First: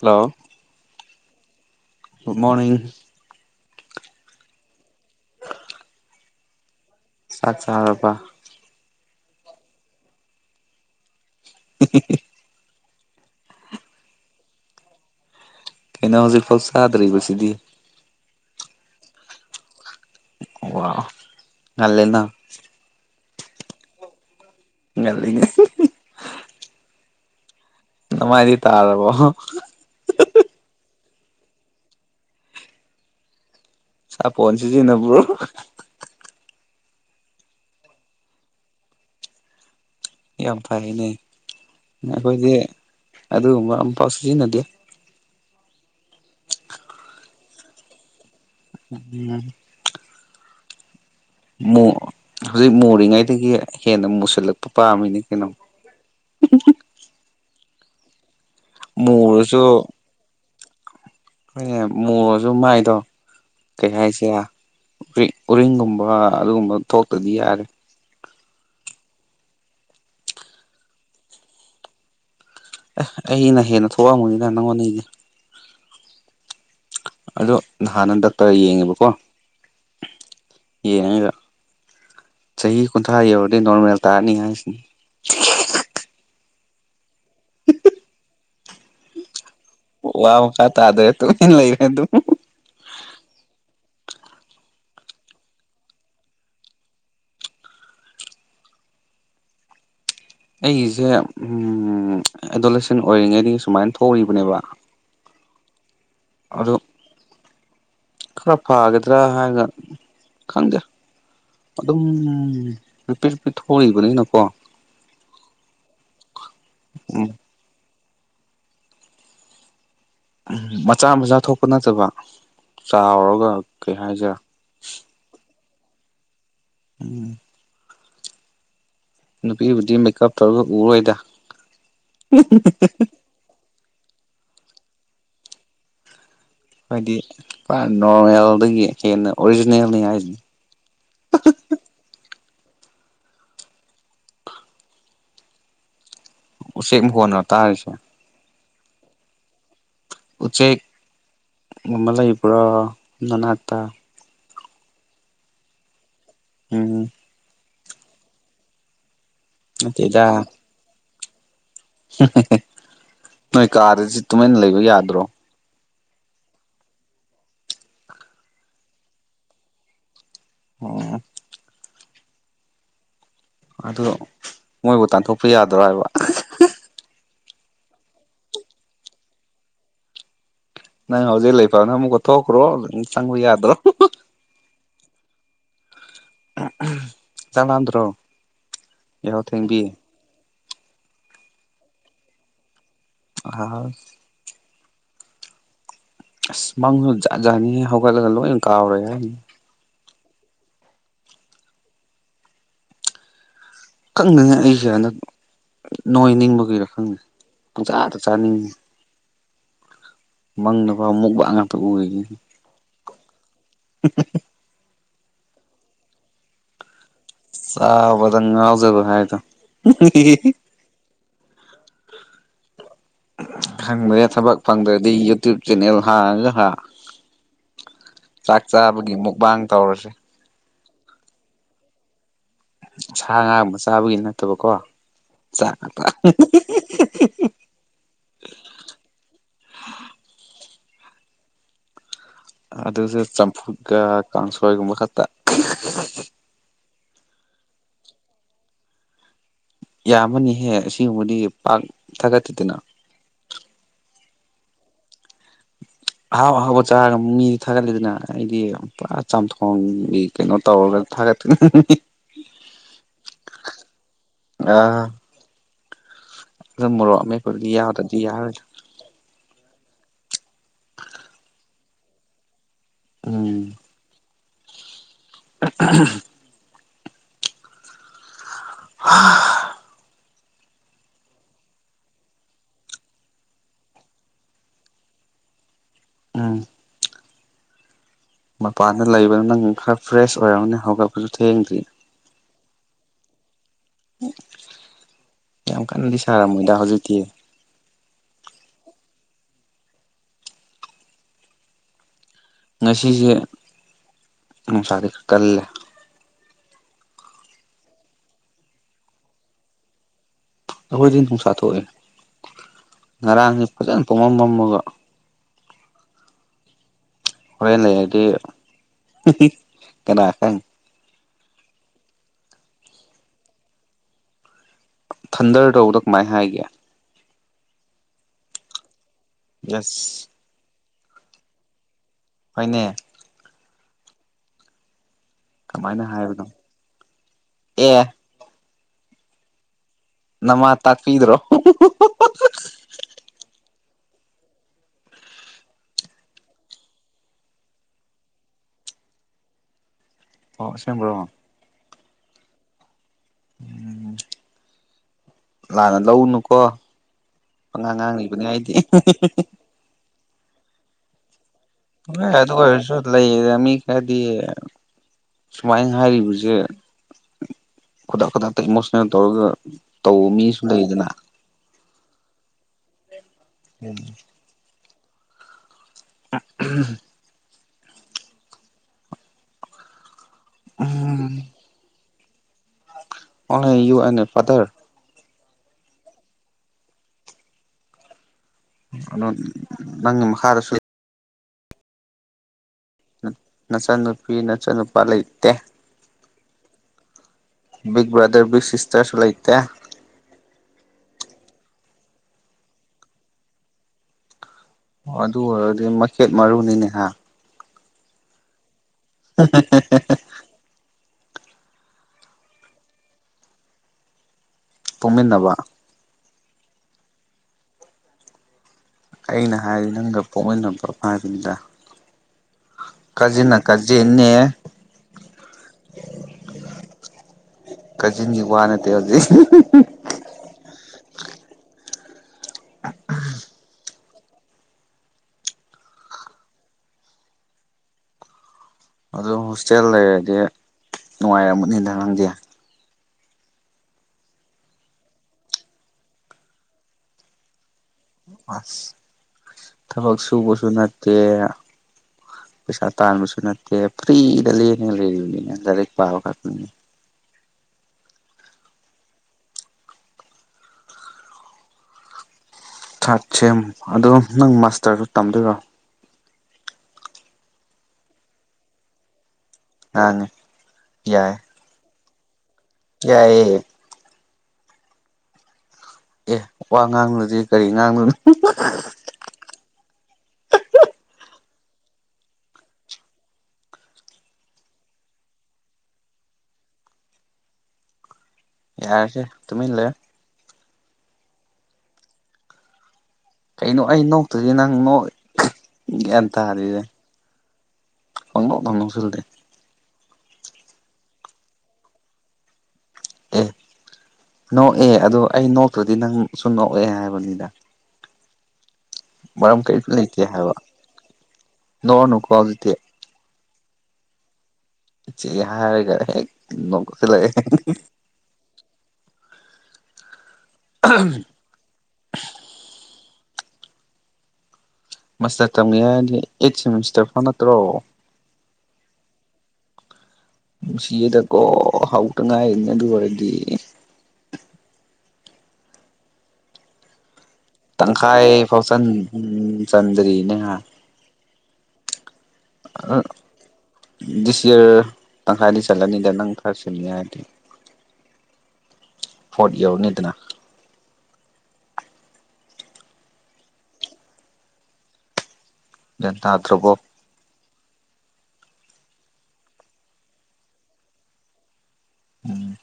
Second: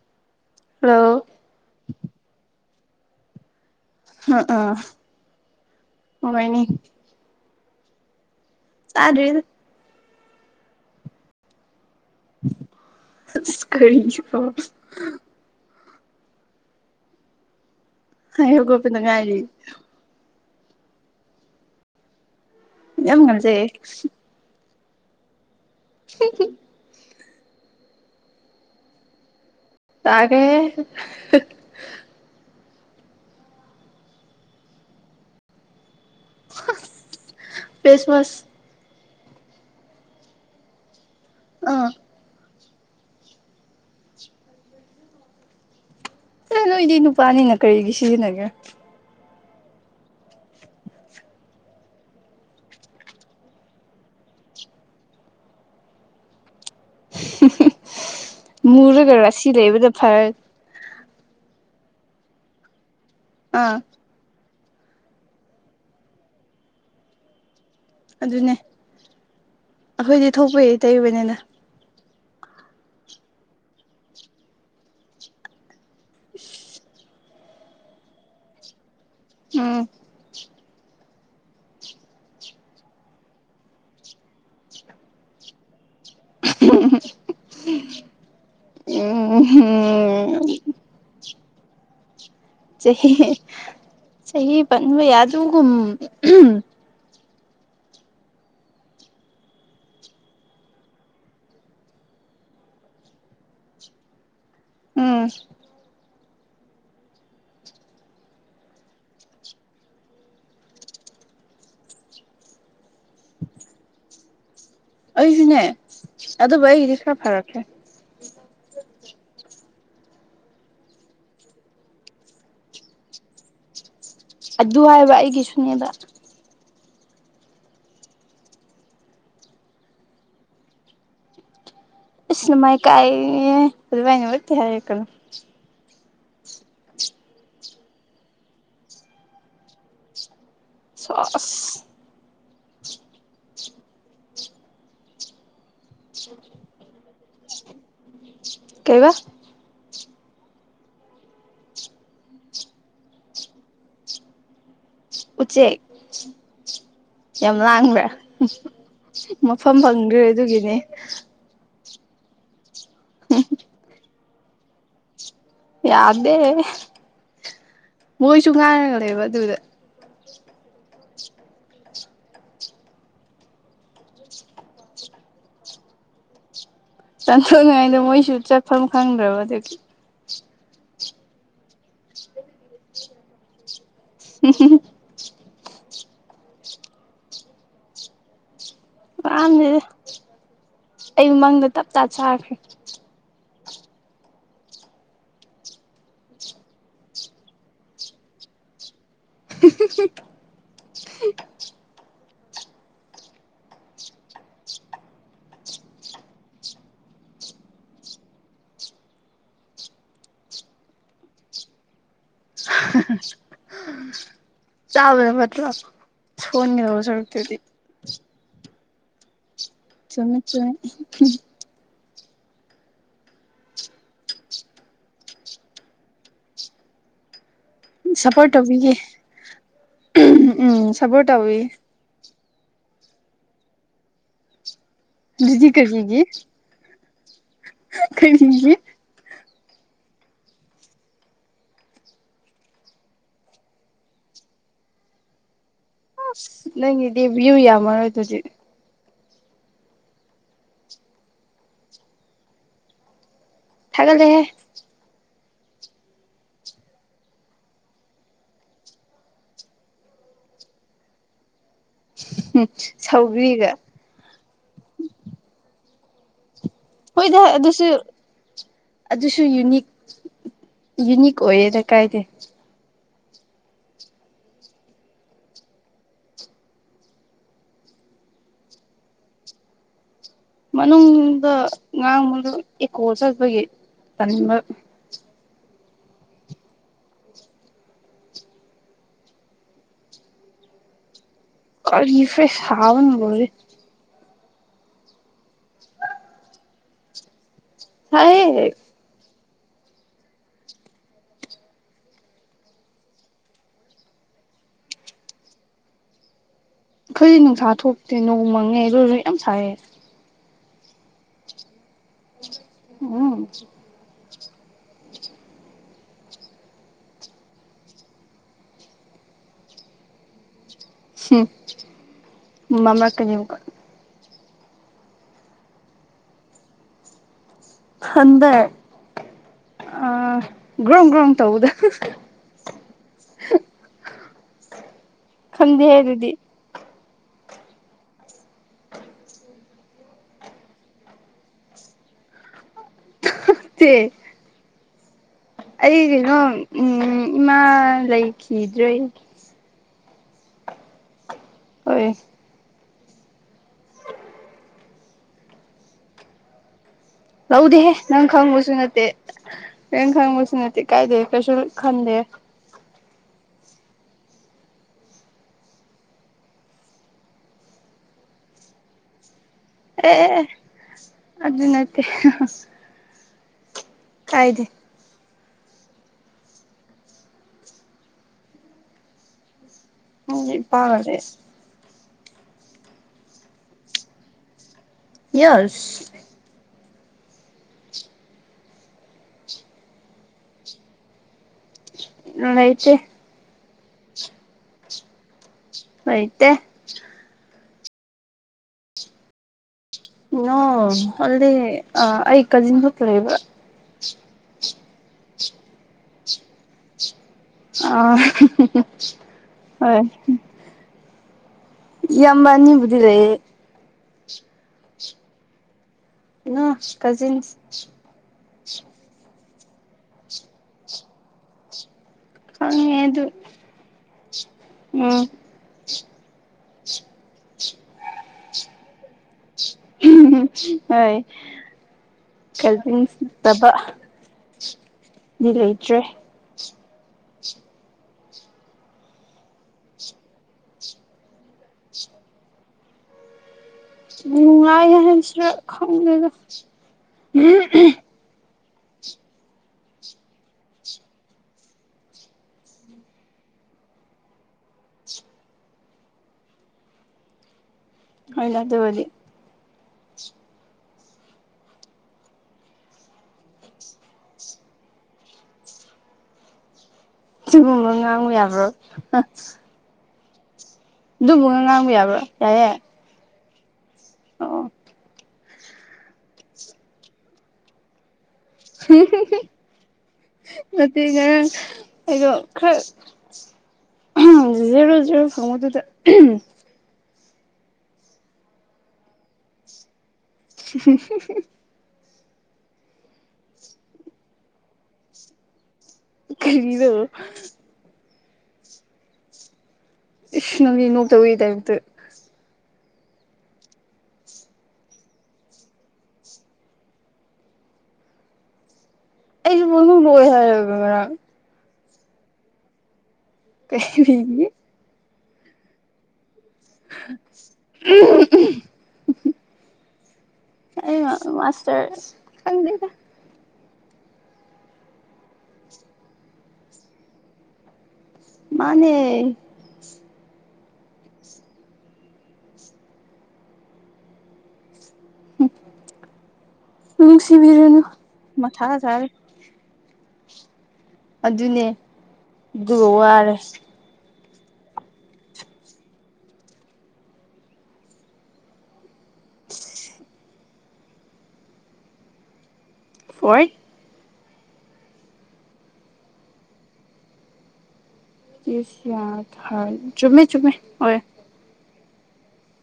Hello ꯍꯂꯥꯎꯣ ꯨ good morning [unintelligible] [unintelligible] ꯆꯥꯛ ꯆꯥꯔꯕ ꯆꯥꯗꯔꯤꯗ [unintelligible] [unintelligible] ꯀꯔꯤ [unintelligible] ꯀꯩꯅꯣ ꯍꯧꯖꯤꯛ ꯐꯥꯎ ꯆꯥꯗ꯭ꯔꯤꯕ ꯁꯤꯗꯤ ꯑꯩ ꯍꯧꯒꯣꯠꯄꯗ ꯉꯥꯏꯔꯤ ꯋꯥꯎ ꯉꯜꯂꯦ ꯅ ꯌꯥꯝ ꯉꯟꯖꯦ ꯉꯟꯂꯤꯅꯦ [unintelligible] [unintelligible] ꯅꯃꯥꯏꯗꯤ ꯇꯥꯔꯕꯣ [unintelligible] ꯇꯥꯒꯦ [unintelligible] ꯁꯥꯄꯣꯟ ꯁꯤꯖꯤꯟꯅꯕꯔꯣ [unintelligible] [unintelligible] ꯐꯦꯁꯋꯥꯁ ꯌꯥꯝ ꯐꯩꯌꯦꯅꯦ ꯑꯥ [unintelligible] ꯑꯗꯨꯒꯨꯝꯕ ꯑꯝꯐꯥꯎ ꯁꯤꯖꯤꯟꯅꯗꯦ ꯑꯦ ꯅꯣꯏꯗꯤ ꯅꯨꯄꯥꯅꯤꯅ ꯀꯔꯤꯒꯤ ꯁꯤꯖꯤꯟꯅꯒꯦ [unintelligible] [unintelligible] ꯍꯧꯖꯤꯛ ꯃꯣꯔꯤꯉꯩꯗꯒꯤ ꯍꯦꯟꯅ ꯃꯨꯁꯤꯜꯂꯛꯄ ꯄꯥꯝꯃꯤꯅꯦ ꯀꯩꯅꯣ [unintelligible] ꯃꯨꯔꯒ ꯔꯁꯤ ꯃꯨꯔꯁꯨ ꯂꯩꯕꯗꯨ ꯐꯔ ꯍꯣꯏꯅꯦ ꯃꯨꯔꯁꯨ ꯃꯥꯏꯗꯣ ꯑꯥ ꯀꯩ ꯍꯥꯏꯁꯤꯔ [unintelligible] ꯎꯔꯤꯡꯒꯨꯝꯕ ꯑꯗꯨꯒꯨꯝꯕ ꯊꯣꯛꯇꯗꯤ ꯌꯥꯔꯦ ꯑꯗꯨꯅꯦ ꯑꯈꯣꯏꯗꯤ ꯊꯣꯛꯄꯩ ꯇꯩꯕꯅꯤꯗ ꯑꯦ ꯑꯩꯅ ꯍꯦꯟꯅ ꯊꯣꯛꯑꯝꯒꯅꯤꯗ ꯅꯪꯉꯣꯟꯗꯩꯗꯤ ꯑꯗꯣ ꯅꯍꯥꯟ ꯗꯥꯛꯇꯔ ꯌꯦꯡꯉꯦꯕꯀꯣ ꯎꯝ ꯌꯦꯡꯉꯒ ꯆꯍꯤ ꯀꯨꯟꯊ꯭ꯔꯥ ꯌꯧꯔꯗꯤ ꯅꯣꯔꯃꯦꯜ ꯇꯥꯔꯅꯤ ꯍꯥꯏꯁꯤꯅꯤ [unintelligible] ꯋꯥ ꯃꯈꯥ ꯇꯥꯗ꯭ꯔꯦ ꯇꯨꯃꯤꯟ ꯂꯩꯔꯦ ꯑꯗꯨꯝ [unintelligible] ꯆꯍꯤ ꯆꯍꯤ ꯄꯟꯕ ꯌꯥꯗꯨꯒꯨꯝ [unintelligible] ꯑꯩꯒꯤꯁꯦ ꯎꯝ ꯑꯦꯗꯣꯂꯦꯁꯟ ꯑꯣꯏꯔꯤꯉꯩꯗꯒꯤ ꯁꯨꯃꯥꯏꯅ ꯊꯣꯛꯔꯤꯕꯅꯦꯕ ꯎꯝ ꯑꯗꯨ ꯈꯔ ꯐꯒꯗ꯭ꯔ ꯍꯥꯏꯔꯒ‌ ꯈꯪꯗꯦ ꯑꯗꯨꯝ ꯔꯤꯄꯤꯠ ꯔꯤꯄꯤꯠ ꯊꯣꯛꯔꯤꯕꯅꯤꯅꯀꯣ ꯑꯩꯖꯨꯅꯦ ꯑꯗꯨꯕꯨ ꯑꯩꯒꯤꯗꯤ ꯈꯔ ꯎꯝ ꯐꯔꯛꯈ꯭ꯔꯦ [unintelligible] ꯃꯆꯥ ꯃꯆꯥ ꯊꯣꯛꯄ ꯅꯠꯇꯕ ꯆꯥꯎꯔꯒ ꯀꯩ ꯍꯥꯏꯖꯤꯔ ꯑꯗꯨ ꯍꯥꯏꯕ ꯑꯩꯒꯤꯁꯨꯅꯦꯕ ꯎꯝ ꯅꯨꯄꯤꯕꯨꯗꯤ ꯃꯦꯀꯞ ꯇꯧꯔꯒ ꯎꯔꯣꯏꯗ ꯏꯁ ꯅꯃꯥꯏ [unintelligible] ꯍꯥꯏꯔꯛꯀꯅꯨ ꯅꫭꯏꯗꯤ [unintelligible] ꯅꯣꯔꯃꯦꯜꯗꯒꯤ ꯍꯦꯟꯅ ꯑꯣꯔꯤꯖꯤꯅꯦꯜꯅꯤ ꯍꯥꯏꯁꯤꯅꯤ ꯁꯥ ꯑꯁ ꯎꯆꯦꯛ ꯃꯀꫭꯟꯔ ꯇꯥꯔꯤꯁꯦ ꯀꯩꯕ ꯎꯆꯦꯛ [unintelligible] ꯂꯩꯕ꯭ꯔ ꯅꯅꯥꯛꯇ ꯎꯆꯦꯛ ꯎꯝ ꯌꯥꯝ ꯂꯥꯡꯕ꯭ꯔ ꯃꯐꯝ ꯐꯪꯗ꯭ꯔꯦ ꯅꯠꯇꯦꯗ ꯑꯗꯨꯒꯤꯅꯦ [unintelligible] ꯅꯣꯏ ꯀꯥꯗꯖꯨ ꯇꯨꯃꯤꯟ ꯂꯩꯕ ꯌꯥꯗ꯭ꯔꯣ ꯌꯥꯗꯦ ꯃꯣꯏꯁꯨ ꯉꯥꯡꯔꯒ ꯂꯩꯕ ꯑꯗꯨꯗ ꯑꯣ ꯑꯗꫭ ꯃꯣꯏꯕꯨ ꯇꯥꯟꯊꯣꯛꯄ ꯌꯥꯗ꯭ꯔꯣ ꯍꯥꯏꯕ ꯇꯥꯟꯊꯣꯛꯅꯤꯉꯥꯏꯗ ꯃꯣꯏꯁꯨ ꯆꯠꯐꯝ ꯈꯪꯗ꯭ꯔꯕ ꯑꯗꯨꯒꯤ ꯅꯪ ꯍꯧꯖꯤꯛ ꯂꯩꯐꯝꯗꫭ ꯑꯃꯨꯛꯀ ꯊꯣꯛꯈ꯭ꯔꯣ ꯆꯪꯕ ꯌꯥꯗ꯭ꯔꯣ [unintelligible] [unintelligible] [unintelligible] ꯆꯥꯛ ꯂꯥꯝꯗ꯭ꯔꯣ ꯌꯥꯍꯧ ꯂꯥꯝꯗꯦꯗ ꯊꯦꯡꯕꯤ ꯑꯩ ꯃꯪꯗ ꯇꯞꯇꯥ ꯆꯥꯈ꯭ꯔꯦ [unintelligible] ꯑꯁ ꯃꯪꯖꯨ ꯖꯥꯠ ꯖꯥꯠꯅꯤꯍꯦ ꯍꯧꯒꯠꯂꯒ ꯂꯣꯏ ꯀꯥꯎꯔꯦ [unintelligible] [unintelligible] [unintelligible] ꯈꯪꯗꯦꯅꯦ ꯑꯩꯁꯦ ꯍꯟꯗꯛ ꯅꯣꯏꯅꯤꯡꯕꯒꯤꯔ ꯈꯪꯗꯦ ꯄꯪꯆꯥꯥꯗ ꯆꯥꯅꯤꯡꯉꯤ ꯃꯪꯗ ꯐꯥꯎ ꯃꯨꯛꯕꯥꯡ ꯉꯥꯛꯇ [unintelligible] ꯆꯥꯕꯅ ꯐꯠꯇ꯭ꯔꫭ ꯁꫭꯟꯒꯗꯧ ꯁꯔꯨꯛꯇꯨꯗꯤ ꯆꯥꯕꯗ ꯉꯥꯎꯖꯕ ꯍꯥꯏꯗꯣ ꯆꯨꯝꯃ‌ꯦ ꯆ꯭ꯋ‌ꯦ [unintelligible] ꯈꯪꯗ꯭ꯔꯦ ꯊꯕꯛ ꯐꯪꯗ꯭ꯔꯗꯤ ꯌꯨꯇ꯭ꯌꯨꯞ ꯆꯦꯅꯦꯜ ꯍꯥꯡꯉꯒ ꯍꯥ ꯁꯞꯄꯣꯔꯠ ꯆꯥꯛ ꯇꯧꯕꯤꯒꯦ ꯆꯥꯕꯒꯤ ꯃꯨꯛꯕꯥꯡ ꯇꯧꯔꯁꯦ ꯎꯝ ꯁꯞꯄꯣꯔꯠ ꯇꯧꯕꯤ ꯁꯥ ꯉꯥꯝꯕ ꯆꯥꯕꯒꯤ ꯅꯠꯇꯕꯀꯣ ꯑꯗꯨꯗꯤ ꯆꯥꯛ ꯉꯥꯛꯄ ꯀꯔꯤꯒꯤ [unintelligible] ꯀꯔꯤꯒꯤ ꯑꯗꯨꯁꯨ ꯆꯝꯐꯨꯠꯀ ꯀꯥꯡꯁꯣꯏꯒꯨꯝꯕ ꯈꯛꯇ ꯑꯁ ꯅꯪꯒꯤꯗꯤ ꯕ꯭ꯌꯨ ꯌꯥꯝꯃꯔꯣꯏ ꯑꯗꯨꯗꯤ ꯌꯥꯝꯃꯅꯤꯍꯦ ꯑꯁꯤꯒꯨꯝꯕꯗꯤ ꯄꯥꯛ ꯊꯥꯒꯠꯇꯤꯗꯅ ꯊꯥꯒꯠꯂ‌ꯦꯍ‌ꯦ ꯑꯍꯥꯎ ꯑꯍꯥꯎꯕ ꯆꯥꯔꯒ ꯃꯤꯗꯤ ꯊꯥꯒꯠꯂꯤꯗꯅ ꯑꯩꯗꯤ ꯄꯨꯔꯥ ꯆꯥꯝꯊꯣꯡꯒꯤ ꯀꯩꯅꯣ ꯇꯧꯔꯒ ꯊꯥꯒꯠꯇ‌ꯣꯏꯅꯤ ꯁꯧꯒ꯭ꯔꯤꯒ ꯑꯥ ꯑꯗꯨ ꯃ‌ꯣꯔ‌ꯣꯛ ꯍꯣꯏꯗ ꯑꯃ‌ꯦꯠꯄꯗꯨꯗꯤ ꯑꯗꯨꯁꯨ ꯌꯥꯎꯗ꯭ꯔꯗꯤ ꯌꯥꯔꯔ‌ꯣꯏꯗ ꯑꯗꯨꯁꯨ ꯌꯨꯅꯤꯛ ꯌꯨꯅꯤꯛ ꯑꯣꯏꯌꯦꯗ ꯀꯥꯏꯗꯦ ꯎꯝ [inaudible] ꯍꯥ ꯃꯅꯨꯡꯗ ꯉꯥꯡꯕꯗ‌ꯣ ꯑꯦꯀꯣ ꯆꯠꯄꯒꯤ ꯇꯟꯕ ꯎꯝ ꯃꯄꯥꯟꯗ ꯂꯩꯕꯅ ꯅꯪ ꯈꯔ ꯐ꯭ꯔꯦꯁ ꯑꯣꯏꯔꯝꯒꯅꯤ ꯍꯧꯒꯠꯄꯖꯨ ꯊꯦꯡꯗ꯭ꯔꯤ ꯀꯔꯤꯒꯤ ꯐ꯭ꯔ‌ꯦꯁ ꯁꯥꯕꯅ ꯂ‌ꯦꯏꯔ‌ꯦ ꯌꯥꯝ ꯀꯟꯅꯗꯤ ꯁꯥꯔꯝꯃꯣꯏꯗ ꯍꯧꯖꯤꯛꯇꯤ ꯁ‌ꯥꯏꯍ‌ꯦꯛ ꯉꯁꯤꯖ‌ꯦ ꯅꯨꯡꯁꯥꯗꯤ ꯈꯔ ꯀꯜꯂꯦ ꯑꯈꯣꯏꯗꯤ ꯅꯨꯡꯁꯥ ꯊꯣꯛꯇꯦ ꯅꯣꯡ ꯃꯪꯉꯦ ꯑꯗꯨꯗꯨꯅ ꯌꯥꯝ ꯁꯥꯏꯌꯦ ꯑꯩꯈꯣꯏꯗꯤ ꯅꯨꯡꯁꯥ ꯊꯣꯛꯑꯦ ꯎꯝ ꯉꯔꯥꯡꯉꯤ ꯐꯖꯅ ꯄꯨꯃꯝ ꯃꯝꯃꯒ ꯍ‌ꯣꯔ‌ꯦꯟ ꯂꯩꯔꯗꯤ ꯀꯅꯥ ꯈꯪꯅꯤ ꯍꯨꯝ ꯃꯝꯔꯛꯀꯅꯤ ꯑꯃꯨꯛꯀ ꯊꯟꯗ꯭ꯔ ꯇꯧꯕꯗ‌ꯣ ꯀꯃꯥꯏ ꯍꯥꯏꯒꯦ ꯊꯟꯗ꯭ꯔ ꯌꯦꯁ ꯑꯥ ꯒ꯭ꯔꯣꯡ ꯒ꯭ꯔꯣꯡ ꯇꯧꯕꯗ‌ ꯍ‌ꯣꯏꯅꯦ [inaudible] ꯀꯃꯥꯏꯅ ꯑꯗꯨꯗꯤ ꯍꯥꯏꯕꯅꯣ ꯑꯦ ꯅꯃꯥ ꯇꯥꯛꯄꯤꯗꯔꯣ ꯇꯦ ꯑꯩ ꯀꯩꯅꯣ ꯎꯝ ꯏꯃꯥ ꯂꯩꯈꯤꯗ꯭ꯔꯦ ꯑꯣ ꯑꯁ‌ꯦꯡꯕꯔꯣ ꯍꯣꯏ ꯂꯥꯟꯅ ꯂꯧꯅꯨꯀꯣ ꯂꯧꯗꯦꯍ‌ꯦ ꯄꯉꯥꯡ ꯅꯪ ꯉꯥꯡꯂꯤꯕꯅꯦ ꯈꯪꯕꯁꯨ ꯑꯩꯗꯤ ꯅꯠꯇꯦ ꯅꯪ ꯈꯪꯕꯁꯨ ꯅꯠꯇꯦ ꯀꯥꯏꯗꯦ ꯀꯩꯁꯨꯜ ꯍ‌ꯣꯏ ꯑꯗꯨ ꯑꯣꯏꯔꯁꯨ ꯂꯩꯗ ꯃꯤ ꯈꯔꯗꯤ ꯁꯨꯃꯥꯏ ꯍꯥꯏꯔꯤꯕꯖ‌ꯦ ꯈꯨꯗꯛ ꯈꯨꯗꯛꯇ ꯏꯃꯣꯁꯅꯦꯜ ꯇꯧꯔꯒ ꯑꯦ ꯑꯦ ꯇꯧꯕ ꯑꯦ ꯃꯤꯁꯨ ꯂꯩꯗꯅ ꯑꯗꯨ ꯅꯠꯇꯦ ꯎꯝ ꯑꯩꯗꯤ ꯑ ꯎꯝ ꯎꯝ [unintelligible] only you and your father yes ꯑꯗꯨ ꯅꯪꯒꯤ ꯃꯈꯥꯗꯁꯨ ꯂꯩꯇꯦ ꯅꯆꯟꯅꯨꯄꯤ ꯅꯆꯟꯅꯨꯄꯥ ꯂꯩꯇꯦ꯫ ꯂꯩꯇ‌ꯦ꯫ ꯕꯤꯛ ꯕ꯭ꯔꯗꯔ ꯕꯤꯛ ꯁꯤꯁꯇꯔꯁꯨ ꯂꯩꯇꯦ꯫ ꯅꫭ ꯑꫭꯟꯂꯤ ꯑꯩ ꯀꯖꯤꯟ ꯈꯛꯇ ꯂꯩꯕ꯫ ꯑꯣ ꯑꯗꯨ ꯑꯣꯏꯔꯗꯤ ꯃꯩꯈ‌ꯦꯠ ꯃꯔꯨꯅꯤꯅꯦ ꯍꯥ ꯑꯥ ꯍ‌ꯦ ꯍꯦ ꯍ‌ꯦ꯫ ꯑꯦ ꯏꯌꯥꯝꯕ ꯑꯅꯤꯕꯨꯗꯤ ꯂꯩꯌꯦ꯫ ꯄꫭꯛꯃꯤꯟꯅꯕ꯫ ꯅꫭ ꯀꯖꯤꯟꯁ꯫ ꯑꯩꯅ ꯍꯥꯏꯗꯤ ꯅꯪꯒ ꯄꯣꯛꯃꯤꯟꯅꯕ ꯍꯥꯏꯕꯅꯤꯗ꯫ ꯈꯪꯉꯦ ꯑꯗꯨ ꯀꯖꯤꯟꯅ ꯀꯖꯤꯟꯅ‌ꯦ꯫ ꯎꯝ ꯀꯖꯤꯟꯒꯤ ꯋꯥ ꯅꯠꯇꯦ ꯍꯧꯖꯤꯛ꯫ ꯎꯝ ꯍꯣꯏ ꯀꯖꯤꯟꯁ ꯇꯕ꯫ ꯗꯤ ꯂꯩꯇ꯭ꯔꯦ꯫ ꯑꯗꯣ ꯍꯣꯁꯇꯦꯜ ꯂꯩꯔꯗꯤ ꯅꯨꯡꯉꯥꯏꯔꯝꯒꯅꯤꯅ‌ꯦ ꯅꯪꯗꯤ ꯅꯨꯡꯉꯥꯏ ꯍꯥꯏꯁꯤꯔ ꯈꯪꯗ‌ꯦꯗ꯫ [unintelligible] ꯑꯁ ꯊꯕꯛ ꯁꯨꯕꯁꯨ ꯅꯠꯇ‌ꯦ꯫ ꯄꯩꯁꯥ ꯇꯥꯟꯕꯁꯨ ꯅꯠꯇꯦ ꯐ꯭ꯔꯤꯗ ꯂ‌ꯦꯡꯗ ꯂꯩꯔꯤꯅꯤꯅ‌ꯦ ꯂꯥꯏꯔꯦꯛ ꯄꯥꯕ ꯈꯛꯇꯅꯤ꯫ ꯍꫭꯏ ꯂꯗꯨꯕꯨꯗꯤ꯫ ꯊ꯭ꯔꯠ ꯁꯦꯝ ꯑꯗꯣ ꯅꯪ ꯃꯥꯁꯇ꯭ꯔꯁꯨ ꯇꯝꯗꯣꯏꯔꯣ꯫ ꯁꯤꯒꯨꯝꯕ ꯉꯥꯡꯕ ꯌꯥꯕ꯭ꯔꯣ [unintelligible] ꯉꯥꯡꯉ‌ꯦ꯫ ꯑꯗꯨꯕꯨ ꯉꯥꯡꯕ ꯌꯥꯕ꯭ꯔꯣ ꯌꯥꯏꯌ‌ꯦ꯫ ꯌꯥꯏꯌꯦ꯫ ꯑꯣ꯫ ꯑꯦ ꯋꯥ ꯉꯥꯡꯂꯨꯔꯗꯤ ꯀꯔꯤ ꯉꯥꯡꯂꯨ꯫ ꯍꯨꯡꯍꯨꯡꯍꯨꯡ ꯅꯠꯇ‌ꯦ ꯉꯔꯥꯡ ꯑꯩꯗꯣ ꯈꯔ꯫ ꯑꯍꯝ ꯖꯦꯔꯣ ꯖꯦꯔꯣ ꯐꯪꯕꯗꯨꯗ ꯑꯍꯝ꯫ ꯌꯥꯔꯦꯁꯦ ꯇꯨꯃꯤꯟ ꯂꯩꯌ‌ꫭ꯫ [unintelligible] ꯀꯩꯅꯣ ꯑꯩ ꯅꯣꯛꯇ꯭ꯔꯗꯤ ꯅꯪ ꯅꫭꯛꯑꯦ꯫ ꯀꯔꯤꯅꫭ꯫ ꯄꯪꯅꫭꯛꯇ ꯅꫭꯛꯁꯜꯂ‌ꯦ꯫ ꯏꯁ ꯅꯪꯗꯤ ꯅꯣꯛꯇꯕꯩ ꯇꯥꯏꯞꯇ꯫ ꯑꯦ ꯅꯣꯛꯑꯦ ꯑꯗꯨ ꯑꯩ ꯅꯣꯛꯇ꯭ꯔꯗꯤ ꯅꯪꯁꯨ ꯅꯣꯛꯑꯦ ꯍꯥꯏꯕꯅꯤꯗ꯫ ꯃꯔꯝ ꯑꯩꯁꯨ ꯀꯔꯤꯇ ꯄꯪꯅꯣꯛ ꯂꯩꯇꯦ ꯅꯣꯛꯑꯦ ꯍꯥꯏꯕ ꯍꯥꯏꯔꯒ ꯉꯔꯥꯡ ꯅꯣꯛꯑꯅꯨꯀꯣ ꯍꯧꯖꯤꯛꯇꯤ꯫ ꯀꯩꯔꯤꯒꯤ ꯆꯤ ꯍꯥꯏꯔꯒ ꯍ‌ꯦꯛ꯫ ꯎꯝ꯫ ꯑꯩꯅ ꯃꯥꯁꯇꯔ ꯈꯪꯗ‌ꯦꯗ꯫ ꯃꯥꯁꯇꯔ ꯇꯝꯒ‌ꯦ ꯍꯥꯏꯔꯗꯤ ꯑꯩꯠ ꯁꯦꯃꯤꯟꯁꯇꯔ ꯐꯥꯎ ꯅꯠꯇ꯭ꯔꯣ꯫ ꯃꯥꯅꯦ꯫ ꯅꯨꯡꯁꯤꯌꯦꯗꯀꯣ ꯍꯧꯇ ꯉꯥꯏꯔꯅ‌ꯦ ꯑꯗꯨ ꯑꯣꯏꯔꯗꯤ꯫ ꯎꯝ ꯅꯨꯡꯁꯤꯕꯤꯔꯅꯨ ꯃꯊꯥ ꯁꯥꯔ‌ꯦ꯫ ꯎꯝ ꯆꯟꯗꯔꯤꯅꯦ ꯍꯥ꯫ ꯑꯗꯨꯅꯦ ꯒꯨꯔꯨ ꯋꯥꯔꯦ꯫ ꯗꯤꯁ ꯌꯔ ꯅꯪ ꯇꯪꯈꯥꯏꯗꯤ ꯆꯜꯂꯥꯅꯤꯗ ꯅꯪ ꯀꯔꯁꯨꯅꯤꯌꯥꯅꯤ꯫ ꯐꫭꯠ ꯌꯧꯔꯅꯤꯗꯅ꯫ ꯑꫭꯏꯠ꯫ ꯒꯤꯌꯥꯟ ꯇꯥꯗꯥꯔꯕꯔꯣ ꯌꯦ ꯌꯥꯗꯔ ꯆꯨꯝꯃꯦ ꯆꯨꯝꯃꯦ ꯑꯣ ꯎꯝ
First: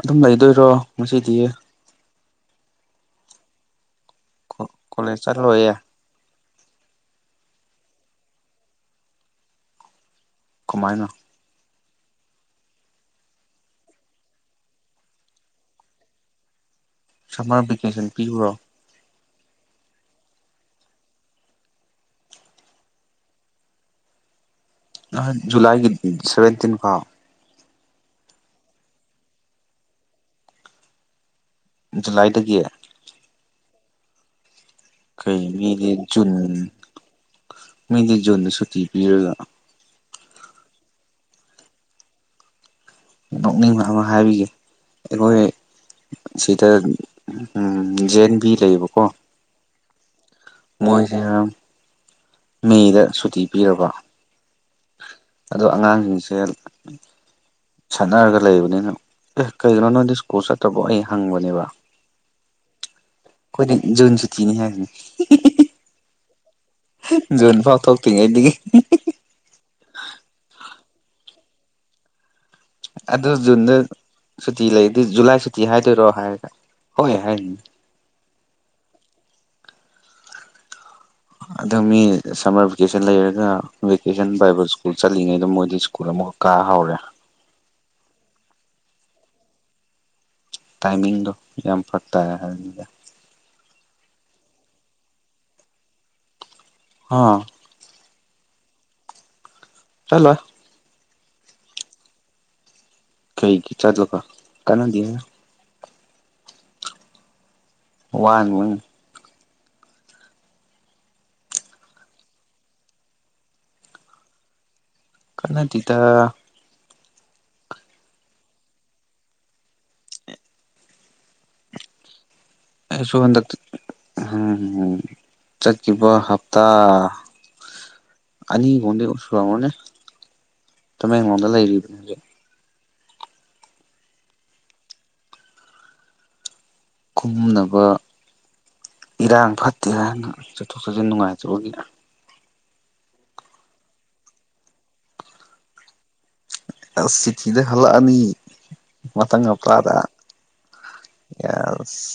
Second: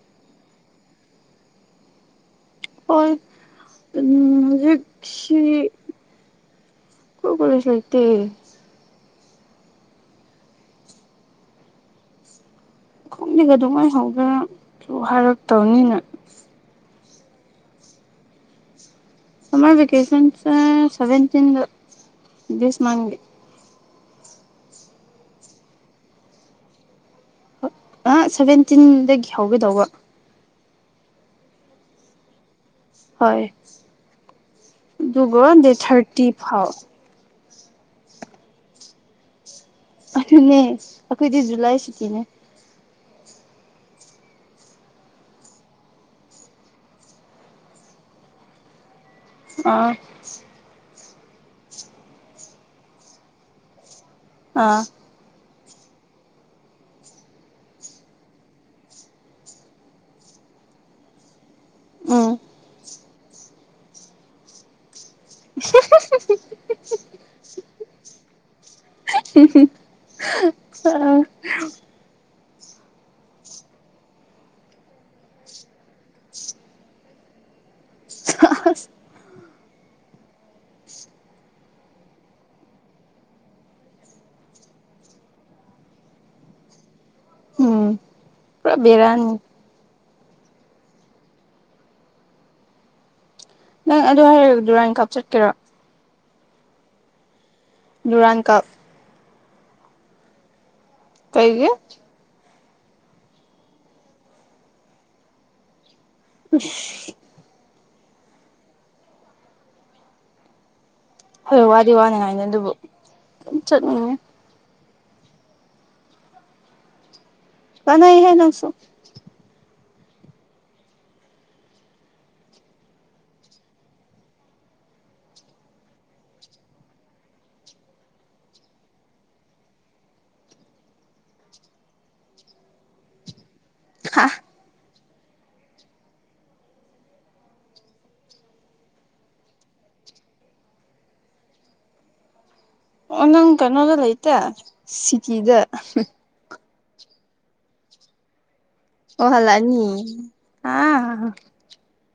ꯑꯗꯨꯝ ꯂꯩꯗꯣꯏꯔꯣ ꯉꯁꯤꯗꯤ ꯑꯣ ꯎꯝ ꯀꯣꯂꯦꯖ ꯆꯠꯂꯣꯏꯌꯦ ꯍꯧꯖꯤꯛꯁꯤ ꯑꯩꯈꯣꯏ ꯀꯣꯂꯦꯁ ꯂꯩꯇꯦ ꯀꯃꯥꯏꯅ ꯈꯣꯡꯗꯤꯒ ꯑꯗꯨꯉꯥꯏꯍꯧꯗ꯭ꯔꯁꯨ ꯍꯥꯏꯔꯛꯇꯕꯅꯤꯅ ꯁꯝꯃꯔ ꯚꯦꯀꯦꯁꯟ ꯄꯤꯕ꯭ꯔꯣ ꯁꯃꯥꯏ ꯕꯦꯀꯦꯁꯟꯁ ꯁꯦꯚꯟꯇꯤꯟ ꯗꯁ ꯃꯥꯡꯒꯤ ꯖꯨꯂꯥꯏꯒꯤꯠ ꯁꯚꯦꯟꯇꯤꯟ ꯐꯥꯎ ꯍꯦꯏ ꯑ ꯁꯚꯦꯟꯇꯤꯟꯗꯒꯤ ꯍꯧꯒꯗꯧꯕ ꯖꯨꯂꯥꯏꯗꯒꯤ ꯍꯣꯏ ꯀꯩ ꯑꯗꯨꯒꯒ ꯗꯦ ꯃꯤꯗꯤ ꯊꯔꯇꯤ ꯖꯨꯟ ꯐꯥꯎ ꯃꯤꯗꯤ ꯖꯨꯣꯟꯗ ꯁꯨꯇꯤ ꯄꯤꯔꯒ ꯑꯗꯨꯅꯦ ꯑꯩꯈꯣꯏꯗꯤ ꯖꯨꯂꯥꯏ ꯁꯨꯇꯤꯅꯦ ꯅꯣꯛꯅꯤꯡꯕ ꯑꯃ ꯍꯥꯏꯕꯤꯒ ꯑꯩꯈꯣꯏ ꯁꯤꯗ ꯖꯦꯟ ꯕꯤ ꯂꯩꯌꯦꯕꯀꯣ ꯑ ꯃꯣꯏꯁꯤꯅ ꯃꯦꯗ ꯁꯨꯇꯤ ꯄꯤꯔꯕ ꯑꯥ ꯑꯗꯣ ꯑꯉꯥꯡꯁꯤꯡꯁꯦ ꯁꯥꯟꯅꯔꯒ ꯂꯩꯕꯅꯤꯅ ꯑꯦ ꯀꯩꯒꯤꯅꯣ ꯅꯣꯏꯗꯤ ꯁ꯭ꯀꯨꯜ ꯆꯠꯇ꯭ꯔꯕꯣ ꯑꯩ ꯍꯪꯕꯅꯦꯕ ꯎꯝ ꯑꯩꯈꯣꯏꯗꯤ ꯖꯨꯟ ꯆꯨꯤꯅꯤ ꯍꯥꯏꯕꯅꯤ [unintelligible] ꯖꯨꯟ ꯐꯥꯎ ꯊꯣꯛꯇ꯭ꯔꯤꯉꯩꯗꯒꯤ ꯑ ꯑꯗꯨ ꯖꯨꯟꯗ ꯁꯨꯇꯤ ꯂꯩꯗꯤ ꯖꯨꯂꯥꯏ ꯁꯨꯇꯤ ꯍꯥꯏꯗꯣꯏꯔꯣ ꯍꯥꯏꯔꯒ ꯍꯣꯏ ꯍꯥꯏꯅꯤꯅꯦ [unintelligible] ꯑꯗꯣ ꯃꯤ ꯁꯝꯃꯔ ꯚꯦꯀꯦꯁꯟ ꯂꯩꯔꯒ ꯚꯦꯀꯦꯁꯟ ꯕꯥꯏꯕꯜ ꯁ꯭ꯀꯨꯜ ꯆꯠꯂꯤꯉꯩꯗꯣ ꯃꯣꯏꯗꯤ ꯁ꯭ꯀꯨꯜ ꯑꯃ ꯀꯥ ꯍꯧꯔꯦ ꯎꯝ ꯄꯨꯔꯥ ꯕꯦꯔꯥꯅꯤ ꯇꯥꯏꯃꯤꯡꯗ ꯌꯥꯝ ꯐꯔꯛꯇꯥ ꯍꯥꯏꯝꯅꯤꯗ ꯅꯪ ꯑꯗꯨ ꯍꯥꯏꯔ ꯗꯨꯔꯥꯟ ꯀꯥꯞ ꯆꯠꯀꯦꯔꯣ ꯑꯥ ꯗꯨꯔꯥꯟ ꯀꯥꯞ ꯆꯂꫭꯏ ꯀꯩꯒꯤ ꯀꯩꯒꯤ ꯆꯥꯗꯕ ꯀꯅꯥꯗꯦ [unintelligible] ꯋꯥꯟ ꯋꯟ ꯍꯣꯏ ꯋꯥꯗꯤ ꯋꯥꯅꯤꯉꯥꯏꯅꯦ ꯑꯗꯨꯕꯨ ꯗꯨꯝ ꯆꯠꯅꯤꯡꯉꯦ ꯀꯟꯅꯗꯤꯗ ꯀꯟꯅꯩꯍꯦ ꯅꯪꯁꯨ ꯑꯩꯁꯨ ꯍꯟꯗꯛ ꯎꯝ ꯆꯠꯈꯤꯕ ꯍꯞꯇꯥ ꯑꯅꯤ [unintelligible] ꯇꯃꯦꯡꯂꯣꯡꯗ ꯂꯩꯔꯤ [unintelligible] ꯍꯥ ꯈꯨꯝꯅꯕ ꯏꯔꯥꯡ ꯐꯠꯇꯦ ꯍꯥꯏꯅ ꯆꯠꯊꯣꯛ ꯆꯁꯤꯟ ꯅꯨꯡꯉꯥꯏꯇꯕꯒꯤꯅ ꯑꯣ ꯅꯪ ꯀꯩꯅꯣꯗ ꯂꯩꯇꯦ ꯁꯤꯇꯤꯗ ꯑ ꯁꯤꯊꯤꯗ ꯍꯜꯂꯛꯑꯅꯤ ꯑꯣ ꯃꯊꯪ ꯍꯜꯂꯛꯑꯅꯤ ꯍꯞꯇꯥꯗ ꯑꯥ ꯌꯦꯁ